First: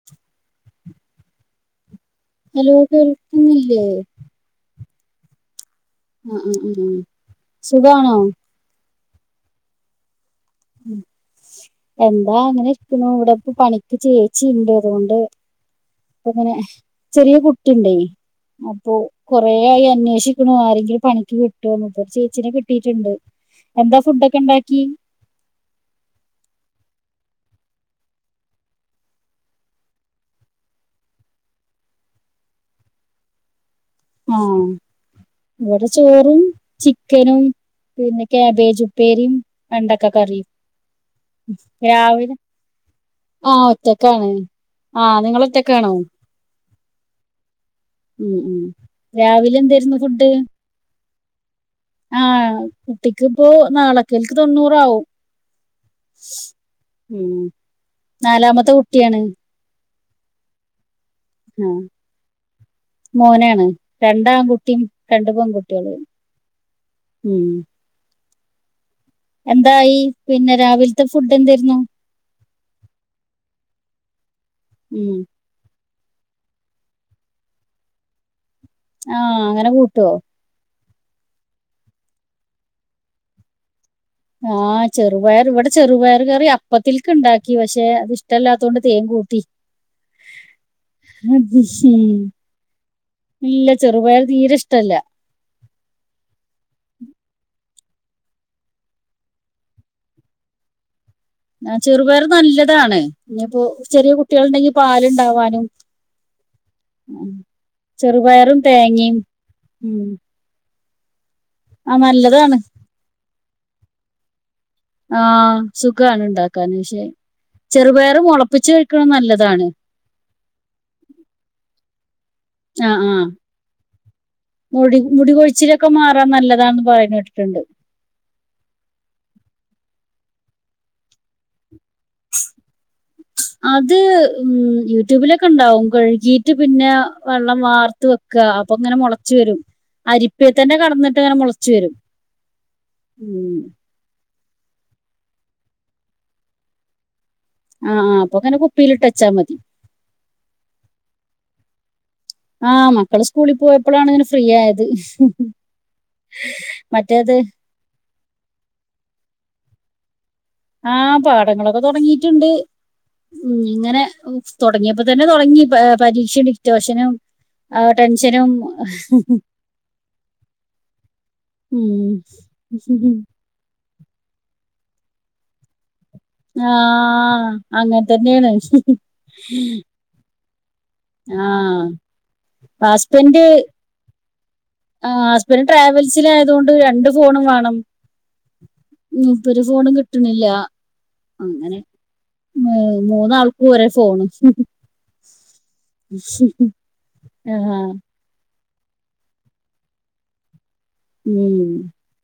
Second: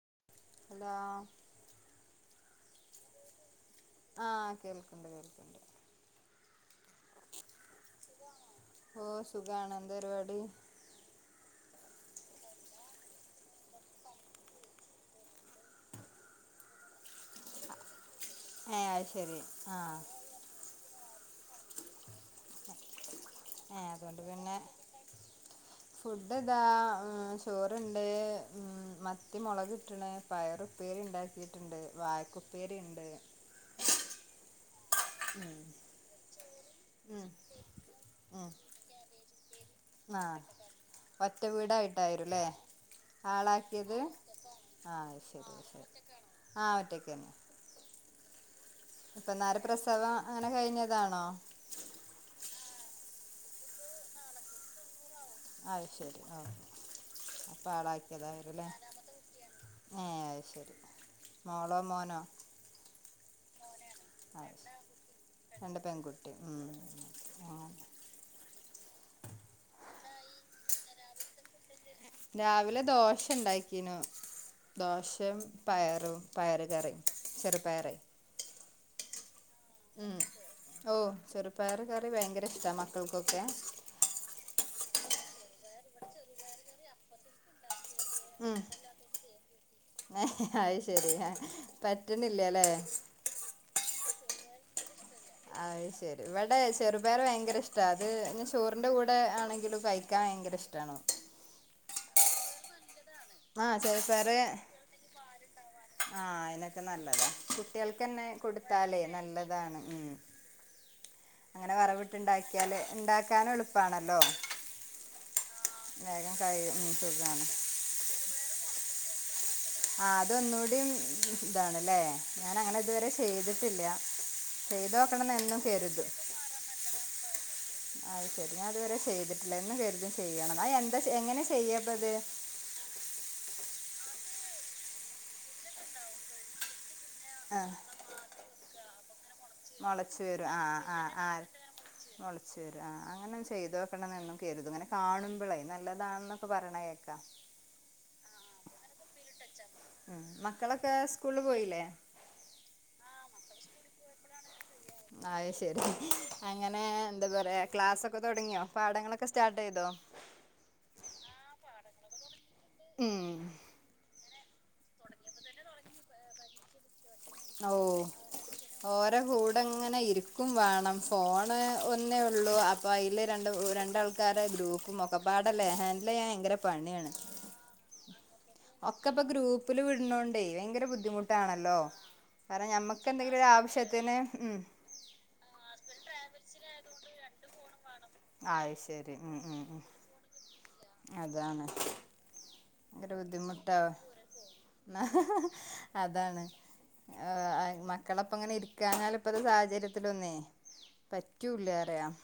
[inaudible] Hello hello കേൾക്കുന്നില്ലേ ആഹ് കേൾക്ക്ണ്ട് കേൾക്ക്ണ്ട് ഉം ഉം ഉം ഉം സുഖാണോ ഓഹ് സുഖാണ് എന്താ പരുവാടി ഉം എന്താ അങ്ങനെ ഇരിക്കുന്നു ഇവിടെ ഇപ്പ പണിക്ക് ചേച്ചി ഇണ്ട് അതുകൊണ്ട് അപ്പ അങ്ങനെ ചെറിയ കുട്ടി ഇണ്ടേയ് ഏഹ് അപ്പൊ അത് ശരി കൊറേ ആയി ആഹ് അന്വേഷിക്കുണു ആരെങ്കിലും പണിക്ക് കിട്ടോന്ന് എ ച്ചീനെ കിട്ടിട്ടുണ്ട് ഏഹ് എന്താ അതുകൊണ്ട് ഫുഡൊക്കെ പിന്നെ ഉണ്ടാക്കി ഫുഡ് ദാ ചോറുണ്ട് മത്തി മുളക് ഇട്ടണ് പയറ് ഉപ്പേരി ഇണ്ടാക്കിട്ടുണ്ട് വായക്കാ ഉപ്പേരി ഇണ്ട് ആഹ് ഇവിടെ ചോറും ഉം ചിക്കനും പിന്നെ ഉം കാബേജ് ഉപ്പേരിം വെണ്ടക്ക ആഹ് കറിം ഒറ്റ വീടായിട്ടായിരല്ലേ ആഹ് ആളാക്കിയത് ഒറ്റക്കാണ് ആഹ് നിങ്ങള് ശരി ഒറ്റക്കാണോ ശരി ആഹ് ഒറ്റക്കന്നെ ഉം ഉം രാവിലെ ഇപ്പന്നാരെ എന്തായിരുന്നു പ്രസവം അങ്ങനെ കഴിഞ്ഞതാണോ ആ കുട്ടിക്ക്പ്പോ നാളക്കേൽക്ക് തൊണ്ണൂറാവും അഹ് ശരി ഓക്കെ ഉം അപ്പൊ ആളാക്കിയതായരൂല്ലേ? നാലാമത്തെ കുട്ടിയാണ് ഏഹ് അത് ശരി മോളോ? ആഹ് മോനോ? മോനാണ് രണ്ട് ആൺ അത് ശരി കുട്ടിം രണ്ട് പെൺകുട്ടികളും പെൺകുട്ടി ഉം ആണ് അങ്ങനെ എന്തായി പിന്നെ രാവിലത്തെ ഫുഡ് എന്തേരുന്നു? രാവിലെ ദോശ ഇണ്ടാക്കിനു ഉം ദോശും പയറും പയറ് കറിയും ചെറുപയറ് ആഹ് അങ്ങനെ പു ഉം ഓ ചെറുപ്പയറ് കറി ഭയങ്കര ഇഷ്ടാ മക്കൾക്കൊക്കെ ആ ചെറുപയറ് ഇവടെ ചെറുപയർ കറി അപ്പത്തിൽക്ക്ണ്ടാക്കി പക്ഷെ അത് ഇഷ് ട്ടല്ലാത്തോണ്ട് തേൻ കൂട്ടി ഏഹ് അത് ശരി ഉം. പറ്റണില്ലല്ലേ? ഇല്ല ചെറുപയറ് തീരെഷ്ടല്ല അത്ശരി ഇവടെ ചെറുപയർ ഭയങ്കര ഇഷ്ടാ അത് ഇഞ്ഞ് ചോറിന്റെ കൂടെ ആണെങ്കിലും കഴിക്ക ക്കാൻ ഭയങ്കര ഇഷ്ടാണ് ഓ ആ ചെറുപയർ നല്ലതാണ് ഇനിയിപ്പോ ആ ചെറിയ കുട്ടികള്ണ്ടെങ്കി പാലുണ്ടാവാനും ആ അയിനൊക്കെ നല്ലതാ ഉം. കുട്ടികൾക്കന്നെ ചെറുപയറും കൊടുത്താലേ തേങ്ങയും നല്ലതാണ് ഉം അങ്ങനെ ആഹ് വറവിട്ടു നല്ലതാണ് ഇണ്ടാക്കിയാല് ഇണ്ടാക്കാനും എളുപ്പാണല്ലോ? ആഹ് സുഖാണ് വേഗം ഇണ്ടാക്കാൻ കഴിയും ഉം പക്ഷെ സുഖാണ് ചെറുപയറ് മൊളപ്പിച്ച് കഴിക്കുണും നല്ലതാണ് ആ അതൊന്നൂടിം ഇതാണ്ല്ലേ? ഞാനങ്ങനെ ആ ഇതുവരെ ആ ചെയ്തിട്ടില്ല മുടി ചെയ്തോക്കണംന്ന് എന്നും മുടികൊഴിച്ചിലൊക്കെ കരുതും മാറാൻ നല്ലതാണെന്ന് പറയ്ണ് കേട്ടിട്ടുണ്ട് അഹ് ശരി ഞാ ഇതുവരെ ചെയ്തിട്ടില്ല എന്ന് കരുതും ചെയ്യണംന്ന് അഹ് എന്താ എങ്ങനെ ചെയ്യപ്പത്? അത് ഉം യൂട്യൂബിലൊക്കെണ്ടാവും കഴുകിട്ട് പിന്നെ വെള്ളം വാർത്ത് വെക്ക അപ്പൊങ്ങനെ മുള മെളച്ച് വരും ആഹ് ആഹ ഇങ്ങനെ ആഹ് മുളച്ചു വരും മൊളച്ച വരും ആ അങ്ങനൊന്ന് ഉം. ചെയ്തോക്ക ണംന്ന് എന്നും കരുതും ഇങ്ങനെ കാണുമ്പളേ നല്ലതാണെന്നൊക്കെ പറഞ്ഞ കേൾക്കാം ആഹ് ആഹ് അപ്പങ്ങനെ കുപ്പിയിലിട്ടെച്ചാ മതി ഉം മക്കളൊക്കെ സ്കൂളില് പോയില്ലേ? ആഹ് മക്കള് സ്കൂളി പോയപ്പളാണ് ഇങ്ങനെ ഫ്രീയായത് അഹ്ശരി അങ്ങനെ എന്താ മറ്റേത് പറയാ ക്ലാസ്സൊക്കെ തൊടങ്ങിയോ പാടങ്ങളൊക്കെ സ്റ്റാർട്ട് ചെയ്തോ? ആ പാടങ്ങളൊക്കെ തൊടങ്ങിയിട്ടുണ്ട് ഉം ഇങ്ങനെ തൊടങ്ങിയപ്പോ തന്നെ തൊടങ്ങി പരീക്ഷയും, ഡിക്റ്റോഷനും, ആ ടെൻഷനും ഓര കൂടെ ഇങ്ങനെ ഇരിക്കും വേണം ഫോണ് ഉം. ഒന്നേയൊള്ളൂ അപ്പൊ അയ്ല് രണ്ട് രണ്ടാൾക്കാര ഗ്രൂപ്പും ഒക്കപാട ലേ ഹൻ ആഹ് അങ്ങൻതന്നെയാണ് ഒക്കെപ്പം ഗ്രൂപ്പില് വിടണോണ്ടേ ഭയങ്കര ബുദ്ധി മുട്ടാണല്ലോ ആഹ്. കാരണം ഞമ്മക്കന്തെങ്കിലും ഹസ്ബൻഡ് ഒരു ആവശ്യത്തിന് ഉം ആഹ് ഹസ്ബൻഡ് ട്രാവൽസിലായതുകൊണ്ട് രണ്ട് ഫോണും വേണം അത് ശരി ഉം ഉം ഉംമൂപ്പരെ ഉം ഫോണും കിട്ട്ണില്ല അതാണ് അങ്ങനെ ഏഹ് ഭങ്കര മൂന്നാൾക്കും ബുദ്ധിമുട്ടാ ഒരേ ഫോണ്. ആ അതാണ് ഏഹ് ആ ആഹ്. മക്കളപ്പങ്ങനെ ഇരി ക്കാഞ്ഞാല് ഇപ്പത്തെ സാഹചര്യത്തിലൊന്നേ ഉം. പറ്റൂല്ലാറിയാം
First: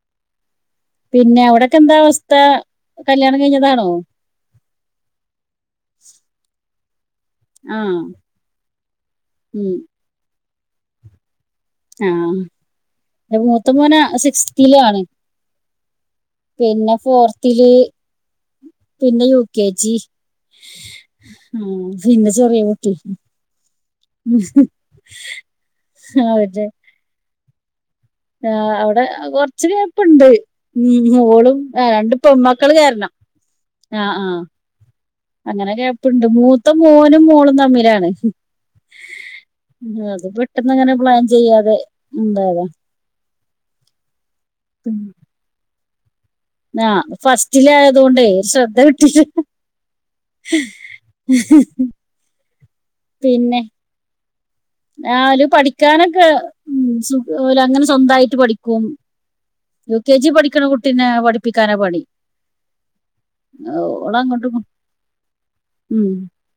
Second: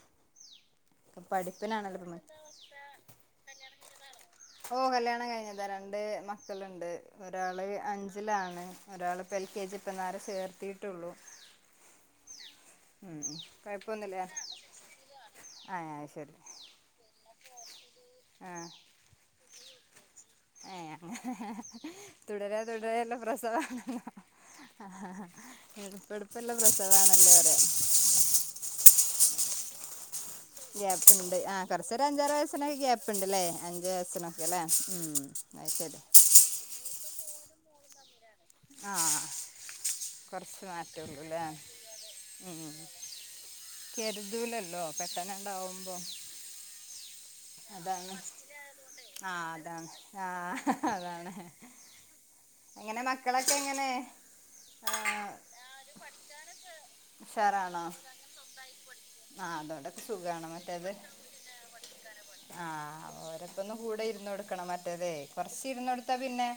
പിന്നെ അവിടൊക്കെ എന്താ അവസ്ഥ കല്യാണം കഴിഞ്ഞതാണോ? ഓ കല്യാണം കഴിഞ്ഞതാ രണ്ട് മക്കളുണ്ട് ഒരാള് ആഹ്. അഞ്ചിലാണ് ഒരാളിപ്പ എൽ കെ ഉം. ജി ഇ പതിനാല് ചേർത്തിട്ടുള്ളു ആഹ് മൂത്ത മോനെ കുഴപ്പമൊന്നുമില്ല സിക്സ്തി ആണ് ആ അത് ശരി പിന്നെ ഫോർത്തിൽ ആ പിന്നെ യു കെ ജി ഏയ് ആഹ് പിന്നെ തുടരാ ചെറിയ കുട്ടി. തുടര എല്ലാം പ്രസവ ആ അവര് എളുപ്പടുപ്പല്ലാം പ്രസവമാണല്ലോ പറയാം ആ അവിടെ കൊറച്ച് ഗ്യാപ്പുണ്ട് ഗ്യാപ്പ് ഉണ്ട് ആഹ് കൊറച്ച ഒരു അഞ്ചാ പെമ്മക്കള് വയസ്സിനൊക്കെ കാരണം ഗ്യാപ്പ്ണ്ട്ല്ലേ അഞ്ചു ആഹ് ആഹ് വയസ്സിനൊക്കെ അല്ലേ ഉം അത് അങ്ങനെ ശരി ഗ്യാപ്പുണ്ട് മൂത്ത മൂനും മോളും തമ്മിലാണ് ആഹ് അത് കുറച്ച് പെട്ടെന്നങ്ങനെ പ്ലാൻ മാറ്റുള്ളൂല്ലേ ചെയ്യാതെ എന്തായത് ഉം കരുതലല്ലോ പെട്ടന ഉണ്ടാവുമ്പോ ആഹ് ഫസ്റ്റിലായതോണ്ടേ ഒരു ശ്രദ്ധ കിട്ടില്ല. അതാണ്ആഹ് അതാണ് ആഹ് അതാണ് അങ്ങനെ മക്കളൊക്കെ എങ്ങനെ ആ, ആഹ് ഓല് പഠിക്കാനൊക്കെ ഉഖ അങ്ങനെ ഉഷാറാണോ സ്വന്തായിട്ട് പഠിക്കും ആ യു അതോടൊക്കെ കെ ജി സുഖമാണ് പഠിക്കണ കുട്ടിനെ പഠിപ്പിക്കാന പണി ആഹ് ഓരപ്പ ഒന്ന് കൂടെ ഇരുന്ന് ഓളങ്ങോട്ടും ഇങ്ങോ കൊടുക്കണം മറ്റേതെ കൊറച്ച് ഇരുന്ന് ഉം കൊടുത്താ പിന്നെ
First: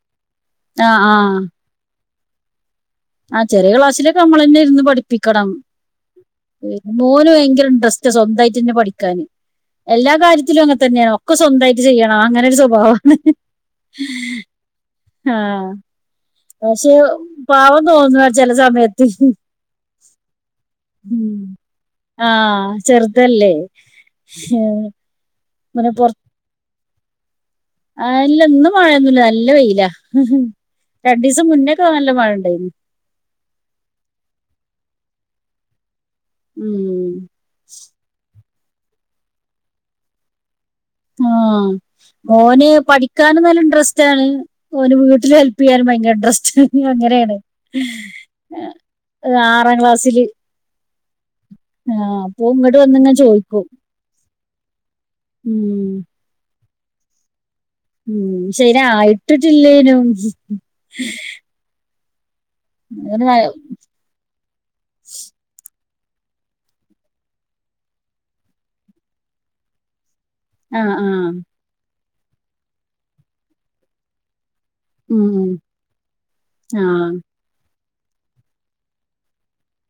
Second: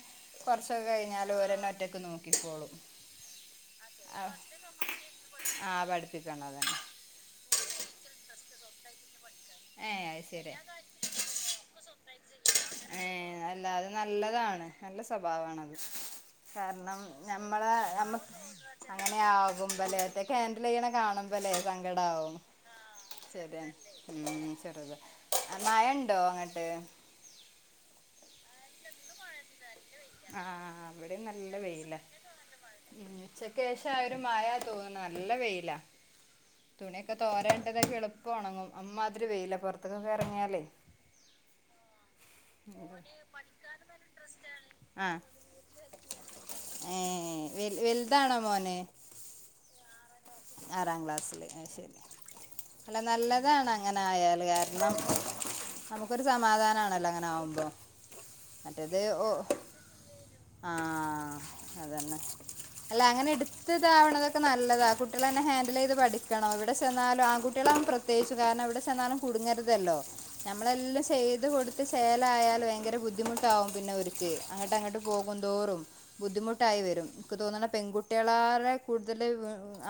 കുറസൊക്കെ ആഹ് കഴിഞ്ഞാൽ ഒരോറ്റക്ക് നോക്കിക്കപ്പോളും ആഹ് ചെറിയ ക്ലാസ്സിലൊക്കെ നമ്മള തന്നെ ഇരുന്ന് പഠിപ്പിക്കണം ആ പഠിപ്പിക്കണതാണ് മോന് ഭയങ്കര ഇൻട്രസ്റ്റ് സ്വന്തമായിട്ട്ന്നെ പഠിക്കാന് ഏ എല്ലാ അത് ശരി കാര്യത്തിലും അങ്ങെ തന്നെയാണ് ഒക്കെ സ്വന്തായിട്ട് ചെയ്യണം അങ്ങനെ ഒരു ഏ സ്വഭാവമാണ് അല്ല അത് നല്ലതാണ് നല്ല സ്വഭാവണത് പക്ഷെ കാരണം നമ്മളെ പാവം നമ്മ തോന്നുക ചില സമയത്ത് അങ്ങനെയ ആകുമ്പല്ലേറ്റക്ക ഹൻഡൽ ചെയ്യണ ഉം. കാണുമ്പോല്ലേ ആ സങ്കടമാവും ചെറുതല്ലേ ശരിയ ഉഉം ചെറുതാ മയ ഇങ്ങനെ ഉണ്ടോ അങ്ങോട്ട് ആഹ് ഇല്ല ഇന്നും മഴയൊന്നൂല്ല നല്ല പെയയില ആ ഇവിടെയും രണ്ടു ദിവസം നല്ല മുന്നേക്കെ വെയിലാ നല്ല മഴ ഇണ്ടായിരുന്നു ഉച്ചക്ക് ശേഷം ആ ഒരു മായ തോന്നുന്നു നല്ല വേയില ഉം. തുണിയൊക്കെ തോരണ്ടതൊക്കെ എളുപ്പം ഉണങ്ങും അ്മാതിരി വെയില്ല പുറത്തക്കൊക്കെ ഇറങ്ങിയാലേ ആഹ് ഓന് പഠിക്കാനും നല്ല ഇൻറ്രസ്റ്റ് ആണ് ഓന് ആ വീട്ടില് ഹെൽപ് ചെയ്യാൻ ഭയങ്കര ഇൻ ഡ്രസ്റ്റ് അങ്ങനെയാണ് വ വലുതാണോ മോന ഏ ആറാം ക്ലാസ്സില് ആറാം ക്ലാസ്സില് ശരി ഇങ്ങോട്ട് അല്ല വന്നിങ്ങനെ ചോദിക്കും നല്ലതാണ് അങ്ങനെ ആയല് കാരണം ഉം നമുക്കൊരു സമാധാനമാണല്ലോ അങ്ങനെ ആകുമ്പോ ഉം ശരി മറ്റേത് ഓ ആയിട്ടില്ലേനും ആഹ് അതന്നെ അല്ല ആഹ് അങ്ങനെ എടുത്തതാവണതൊക്കെ നല്ലതാ കുട്ട കുട്ടികള തന്നെ ഹാൻഡിൽ ചെയ്ത് പഠിക്കണം ഇവിടെ ചെന്നാലും ആ കുട്ടികള അവൻ പ്രത്യേകിച്ചു കാരണം ഇവിടെ ചെന്നാലും കുടുങ്ങരുതല്ലോ ആഹ് നമ്മളെല്ലാം ചെയ്ത് കൊടുത്ത് ശേലായാൽ ഭയങ്കര ബുദ്ധിമുട്ടാവും പിന്നെ ഒരുച്ച് അങ്ങട്ട അങ്ങട്ട് ഉം ഉം കുന്തോറും ബുദ്ധിമുട്ടായി വരും ആഹ് എനിക്ക് തോന്നുന്ന പെൺകുട്ടികളാര കൂടുതൽ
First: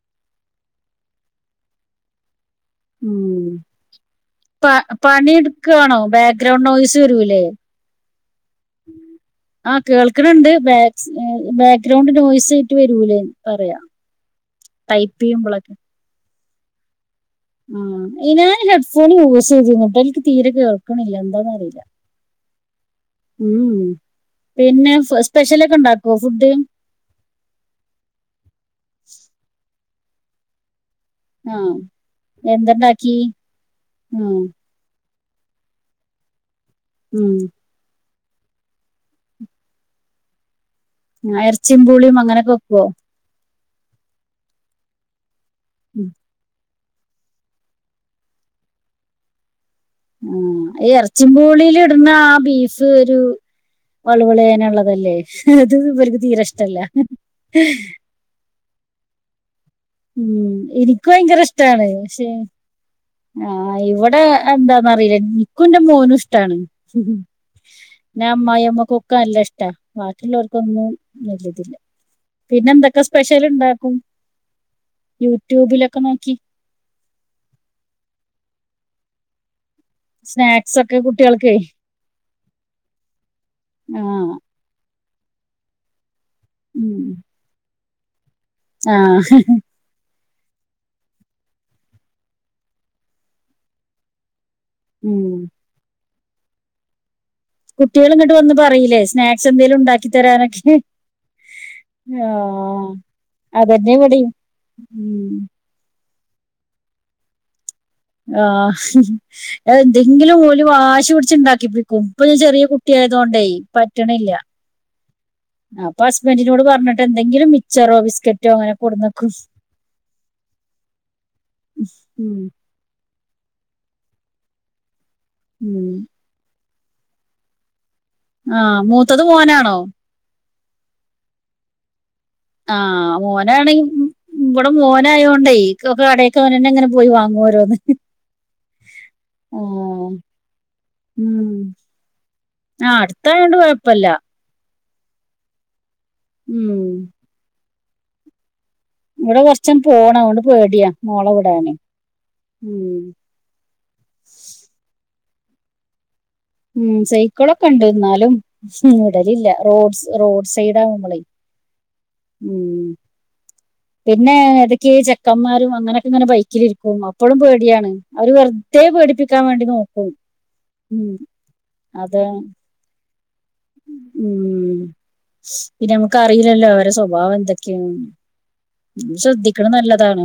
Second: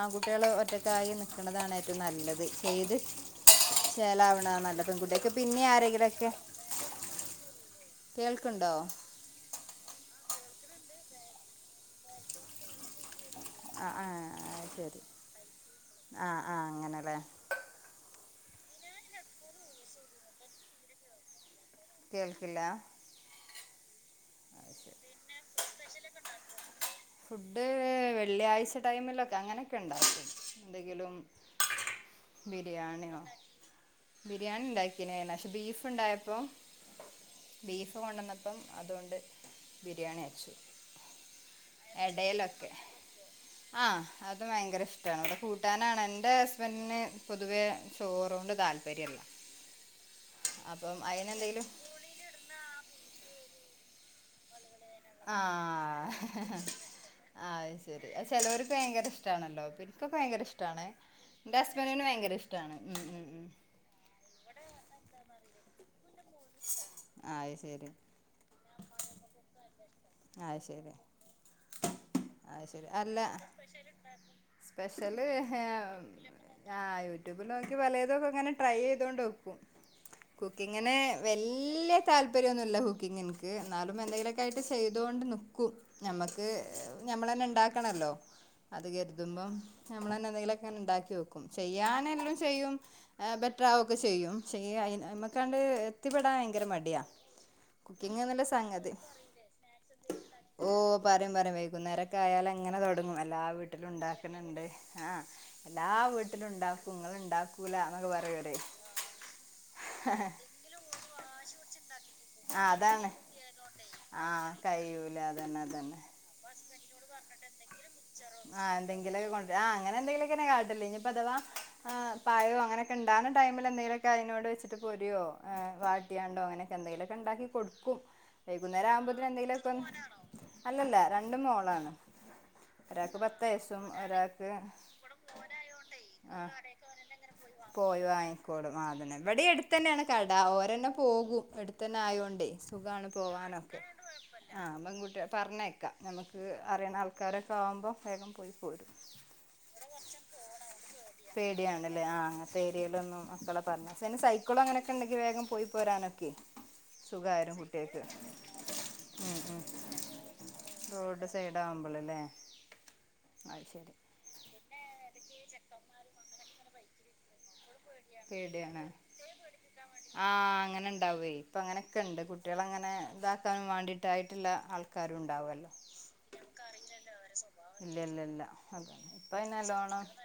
ആൺകുട്ടികൾ ഒറ്റക്ക ആയി നിൽക്കുന്നതാണ് ഏറ്റവും നല്ലത് ചെയ്ത് ഉം ചേലാവണതാണ് പ നല്ല പെൺകുട്ടിയൊക്കെ പണി പിന്നെ എടുക്കവാണോ ആരെങ്കിലുമൊക്കെ ബാക്ക്ഗ്രൗണ്ട് നോയ്സ് വരൂല്ലേ കേൾക്കുണ്ടോ ആഹ് കേൾക്കണണ്ട് ബാ ബാക്ക്ഗ്രൗണ്ട് നോയിസ് ആട്ട് വരൂലേ പറയാ ആ ആ ആ, ശരി ടൈപ്പ് ചെയ്യുമ്പോളൊക്കെ ആഹ് ആഹ് അങ്ങനെല്ലേ ആഹ് ഞാൻ ഹെഡ്ഫോൺ യൂസ് ചെയ്തിന്ന കേട്ട് എനിക്ക് തീരെ കേൾക്കണില്ല എന്താന്നന്ന് അറിയില്ല കേൾക്കില്ല ഉം പിന്നെ സ്പെഷ്യലൊക്കെ ഉണ്ടാക്കുവോ ഫുഡ് ഫുഡ് വെള്ളിയാഴ്ച ടൈമിലൊക്കെ അങ്ങനെയൊക്കെ ഉണ്ടാക്കും എന്തെങ്കിലും ആഹ് എന്ത്‌ണ്ടാക്കി ബിരിയാണിയോ ബിരിയാണി ഇണ്ടാക്കിനയിന് പക്ഷെ ബീഫ് ഇണ്ടായപ്പോൊ ഉം ബീഫ് കൊണ്ടുന്നപ്പം അതുകൊണ്ട് ബിരിയാണി വെച്ചു എറച്ചിയും പൂളിയും അങ്ങനൊക്കെ എടയിലൊക്കെ വെക്കുവോ ആഹ് അത് ഭയങ്കര ഇഷ്ടാണ് അത് കൂട്ട കിട്ടാനാണ് എന്റെ ഹസ്ബൻഡന് പൊതുവേ ചോറൂണ്ട് താല്പര്യല്ല ആഹ് ഇറച്ചിപൂളിൽ ഇടുന്ന ആഹ് ബീഫ് ഒരു വളവിളേനള്ളത് അല്ലേ അത് ആഹ് ഇവർക്ക് തീരെ ഇഷ്ട്ടല്ല ചിലവർക്ക് ഭയങ്കര ഇഷ്ടണല്ലോ ഇവർക്കൊക്ക ഭയങ്കര ഉം ഇഷ്ടാണ് എനിക്ക് എന്റെ ഹസ്ബൻഡിന് ഭയങ്കര ഇഷ്ടാണ് ഉം ഉം ഉം ആഹ് ഇവിടെ എന്താന്നറിയില്ല എനിക്കും എന്റെ മോനും ഇഷ്ടാണ് അത് ശരി പിന്നെ അമ്മായിയമ്മക്കൊക്കെ നല്ല ഇഷ്ട അത് ബാക്കിയുള്ളവർക്കൊന്നും ശരി വലിയതില്ല അത് പിന്നെ ശരി എന്തൊക്കെ അല്ല സ്പെഷ്യൽ ഇണ്ടാക്കും യൂട്യൂബിലൊക്കെ നോക്കി ആഹ് യൂട്യൂബില് നോക്കി പലതോക്കെ ഇങ്ങനെ ട്രൈ ചെയ്തൊണ്ട് വെക്കും സ്നാക്സ് കുക്കിങ്ങിന് ഒക്കെ കുട്ടികൾക്ക് വല്ലിയാ താല്പര്യവൊ ന്നുമില്ല കുക്കിങ്ങിക്ക് എന്നാലും ആ എന്തെങ്കിലുക്കെയായിട്ട് ചെയ്തൊണ്ട് നിക്കും ഞമ്മക്ക് ഉം. ഞമ്മള് തന്നെ ഇണ്ടാക്കണല്ലോ അത് ആ കരുതുമ്പോ നമ്മള തന്നെ എന്തെങ്കിലൊക്കെ ഇണ്ടാക്കി വെക്കും ചെയ്യാന് എല്ലും ചെയ്യും ബെറ്റർ ആവൊക്കെ ചെയ്യും ചെയ്യാ അയിന് ഉം. മ്മക്കാണ്ട് എത്തിപ്പെടാൻ ഭയങ്കര മടിയാ കുട്ടികള് ഇങ്ങോട്ട് വന്ന് പറയില്ലേ സ്നാക്സ് എന്തെലും ഉണ്ട ഓഹ് പറയും പറയും വൈകുന്നേരൊക്കെ ആ ആയാല് ഇ ങ്ങനെ തൊടങ്ങും എല്ലാ വീട്ടിലും അതന്നെ ഇവിടെയും ഇണ്ടാക്കണണ്ട് ആഹ് ഉം. എല്ലാ വീട്ടിലും ഇണ്ടാക്കുംങ്ങള് ഇണ്ടാക്കും ക്കൂലാ ആഹ് ആഹ് എന്തെങ്കിലും ഓല് വാശി പിടിച്ചുണ്ടാക്കിപ്പം ഇപ്പള് ചെറിയ അതാണ് കുട്ടിയായതൊണ്ടേ പറ്റണില്ല ആഹ് കഴിയൂല അതന്നെ ആഹ് അതന്നെ അപ്പൊ ഹസ്ബൻഡിനോട് പറഞ്ഞിട്ട് എന്തെങ്കിലും മിക്ച്ചറോ ബിസ്ക്കറ്റോ അങ്ങനെ ആഹ് കൊടുന്നക്കും എന്തെങ്കിലൊക്കെ കൊണ്ട് ആഹ് അങ്ങനെ എന്തെങ്കിലൊക്കെ കാട്ടാല് ഇനിപ്പോ അതവ ആഹ് പഴോ അങ്ങനെ ഇണ്ടാവുന്ന ടൈമില് എന്തെലൊക്കെ അതിനോട് വെച്ചിട്ട് പൂരിയോ വാട്ടിയാണ്ടോ അങ്ങനെ എന്തെലുമൊക്കെ ഇണ്ടാക്കി കൊടുക്കും ആ വൈകുന്നേരം മൂത്തത് ആവുമ്പോത്തിന് എന്തെങ്കിലുമൊക്കെ മോനാണോ ആണോ അലല്ല രണ്ടും മോളാണ് ആഹ് ഒരാൾക്ക് പത്ത് മോനാണെങ്കി വയസ്സും ഇവിടെ ഒരാൾക്ക് മോനായൊണ്ട് ഒക്കെ കടകൊക്കെ മോനന്നെ പോയി വാങ്ങുവോരോ പോയി വങ്ങിക്കോട് അഹ് അതെന്നെ ഇവിടെ അടുത്തു തന്നെയാണ് കട ഓരന്നെ പോകും ഉം. അടുത്തന്നെ ആയൊണ്ട് ആ സുഖാണ് അടുത്തായോണ്ട് പോവാനൊക്കെ കുഴപ്പമില്ല ആഹ് പെൺകുട്ടികളെ പറഞ്ഞേക്കാം നമുക്ക് ഉം. അറിയണ ആൾക്കാരൊക്കെ ആവുമ്പോൾ വേഗം പോയി പോരും ഇവിടെ കുറച്ചും പോണം അതുകൊണ്ട് പേടിയാ മോളെ വിടാന് പേടിയണല്ലേ ആഹ് ഉം. പിടിയയിയിലൊന്നും മക്കള പറഞ്ഞേന് സൈക്കിളോ അങ്ങനൊക്കെ ഉണ്ടെങ്കി വേഗം പോയി പോരാനൊക്കെ ഉം സുഖായിരുന്നു സൈക്കിളൊക്കെ ഇണ്ട് കുട്ടികൾക്ക് എന്നാലും ഹും ഉം വിടലില്ല ഉം റോഡ് റോഡ് സൈഡ് ആണ് നമ്മളെ റോഡ് സൈഡ് ആവുമ്പോള് അല്ലേ ഉം ഉം പിന്നെ ഇടയ്ക്ക് ചെക്കന്മാരും അങ്ങനെയൊക്കെ ഇങ്ങനെ ബൈക്കിലിരിക്കും അപ്പളും പേടിയാണ് അവര് വെറുതെ പേടിയണ് പേടിപ്പിക്കാൻ വേണ്ടി നോക്കും ആഹ് അങ്ങനെ ഉം ഇണ്ടാവേ ഇപ്പ അങ്ങനെയൊക്കെ അത് ഉണ്ട് കുട്ടികള് അങ്ങനെ ഇത അയിന് വേണ്ടിട്ടായിട്ടുള്ള ഉം ആൾക്കാരും ഉണ്ടാവല്ലോ പിന്നെ നമുക്ക് നിനക്ക് അറിയില്ലല്ലോ അറിയുന്നേ അല്ലെ അവരെ സ്വഭാവം എന്തൊക്കെയാണ് സ്വഭാവം ഇലല്ല അത് ഇപ്പം ശ്രദ്ധിക്കണ നല്ലത് ആണ് പറഞ്ഞാല് നല്ലതാണ്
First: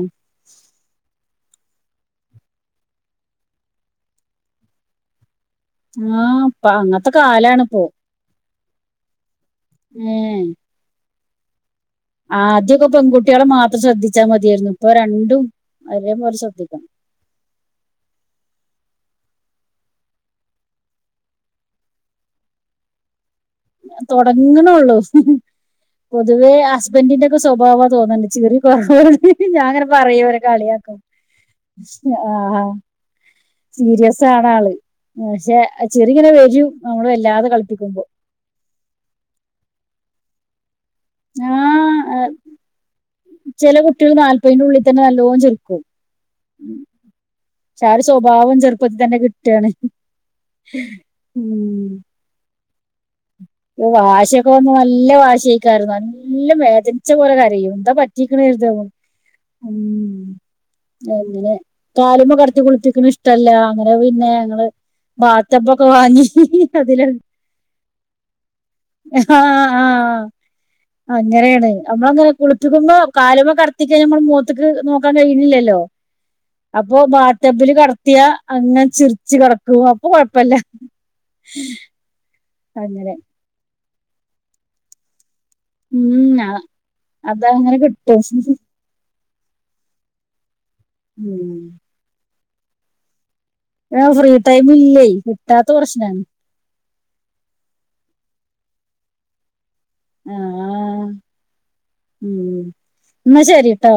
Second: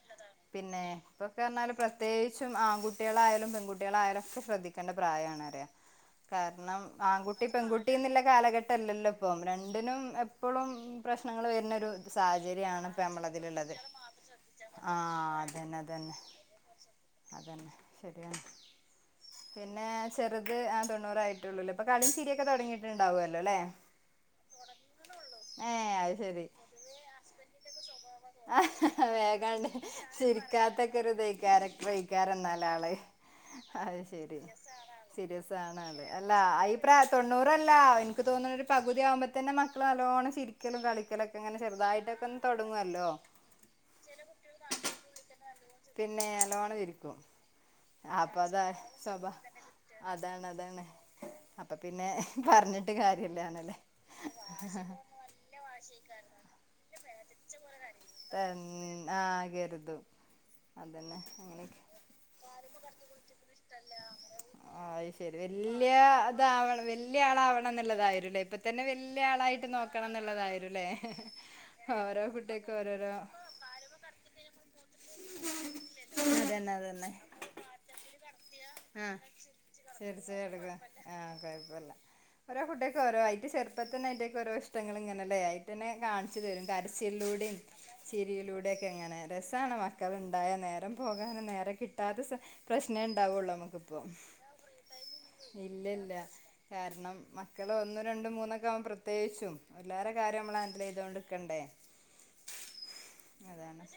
പിന്നെ ഇപ്പൊക്കെ പറഞ്ഞാല് പ്രത്യേക ച്ചും ആൺകുട്ടികളായാലും പെൺകുട്ടികളായാലൊക്കെ ശ്രദ്ധിക്കേണ്ട പ്രായാണ് പറയാ. ആ ഇപ്പൊ കാരണം അങ്ങനത്തെ ആൺകുട്ടി കാലാണ് ഇപ്പോ പെൺകുട്ടിന്നുള്ള കാലഘട്ടല്ലല്ലോ ഇപ്പം രണ്ടിനും ഏ എപ്പളും പ്രശ്നങ്ങള് വരുന്നൊരു ആദ്യമൊക്കെ സാഹചര്യണ് ഇപ്പം പെൺകുട്ടികളെ നമ്മളതിലുള്ളത് മാത്രം ശ്രദ്ധിച്ചാൽ മതിയായിരുന്നു ഇപ്പൊ ആഹ് രണ്ടും അതന്നെ അതന്നെ. ഒരേപോലെ ശ്രദ്ധിക്കണം. അതന്നെ ശരിയാണ്. പിന്നെ ചെറുത് ആഹ് തൊണ്ണൂറായിട്ടുള്ളൂല്ലേ അപ്പോ കളിയും ചിരിയൊക്കെ തുടങ്ങിയിട്ട് ഇണ്ടാവും അല്ലോല്ലേ? തൊടങ്ങണള്ളൂ. അത് ശരി പൊതുവേ ഹസ്ബൻന്റിന്റൊക്കെ സ്വഭാവാ തോന്നണണ്ട് ചിരി കുറവ് വേഗാണ്ട് ഞാൻ ഇങ്ങനെ പറയും ഇവ ചിരിക്കാത്തൊക്കെ ഒരു ഇതേക്കാരം ക്യാരക്ടർ ഏക്കാരം ആ എന്നാല് ആള്. അത് സീരിയസ് ശരി ആണ് ആള് സീരിയസ് പക്ഷെ ആണ് ആൾ ചിറിങ്ങനെ അല്ല വരും ഈ പ്രായ നമ്മള് വല്ലാതെ തൊണ്ണൂറല്ലാ കളിപ്പിക്കുമ്പോ എനി ക്ക് തോന്നണ് ഒരു പകുതി ആകുമ്പോ തന്നെ മക്കൾ നല്ലോണം ചിരിക്കലും കളിക്ക കലൊക്കെ ഇങ്ങനെ ആ ചെറുതായിട്ടൊക്കെ തുടങ്ങുവല്ലോ? ചില കുട്ടികൾ നാൽപതിന്റെ ഉള്ളിതന്നെ നല്ലോണം ചിരി പിന്നെ നല്ലോണം ചിരിക്കും. പക്ഷെ ആ ഒരു അപ്പോ സ്വഭാവം അതാ ചെറുപ്പത്തിൽ തന്നെ സ്വഭാ കിട്ടുകയാണ് അതാണ് അതാണ് അപ്പോ ഉം പിന്നെ പറഞ്ഞിട്ട് കാര്യല്ലാന്നെ ഓഹ് വാശിയൊക്കെ വന്ന നല്ല വാശിയേക്കാരം നല്ലോം വേദനിച്ച പോലെ കരയും എന്താ പ റ്റിക്കണ് കരുതും ആ ഉം കരുതും അതന്നെ അങ്ങനെയൊക്കെ കാലുമ്മെ കടത്തി കുളിപ്പിക്കണ ഇഷ്ടല്ല അങ്ങനെ പിന്നെ ഞങ്ങള് ആഹ് അത് ശരി ബാത്ത് ടബ് ഒക്കെ വാങ്ങി അതിലാണ് [unintelligible] ഇപ്പോ തന്നെ വലിയ ആ ആളായിട്ട് ആ നോക്കണം എന്നുള്ളതായില്ലേ അങ്ങനെയാണ് ഓരോ നമ്മളങ്ങനെ കുട്ടിക്കും കുളിപ്പിക്കുമ്പോ ഓരോരോ [unintelligible] നമ്മൾ മുഖത്ത്ക്ക് നോക്കാൻ കഴിയുന്നില്ലല്ലോ അതന്നെ അതന്നെ ടബില് കടത്തിയാ അങ്ങനെ ആഹ് ചിറിച്ച് കിടക്കും അപ്പോ കൊഴപ്പല്ല. തീർച്ചയായിട്ടും ആഹ് കൊഴപ്പല്ല ഓരോ കുട്ടികൾക്ക്‌ അങ്ങനെ ഓരോ ആയിട്ട് ചെറുപ്പത്തിൽ അയിന്റെ ഒക്കെ ഓരോ ഇഷ്ടങ്ങൾ ഇങ്ങനെയല്ലേ ഇങ്ങനെ ഉം കാണിച്ചു അ- തരും കരച്ചലിലൂടെയും അതങ്ങനെ കിട്ടും ചിരിയിലൂടെക്കെ ഒക്കെ എങ്ങനെ രസമാണ് മക്കൾ ഉണ്ടായ നേരം പോകാനും ഉം. നേരം കിട്ടാത്ത പ്രശ്നേ ഉണ്ടാവുള്ളു നമുക്ക്. ആഹ് ഫ്രീ ടൈമില്ലേ കിട്ടാത്ത ഇല്ല ഇല്ല പ്രശ്നമാണ്. കാരണം മക്കൾ ഒന്നും രണ്ടും മൂന്നൊക്കെ ആകുമ്പോൾ പ്രത്യേകിച്ചും എല്ലാരെ ആ കാര്യവും നമ്മള് ഹാൻഡിൽ ചെയ്തോണ്ടിക്കണ്ടേ ഉം. എന്നാ ശരി അതാണ് ട്ടോ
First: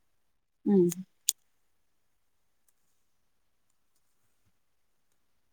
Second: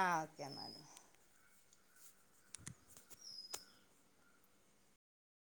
ആഹ് ഓക്കെ എന്നാല്. ഉം.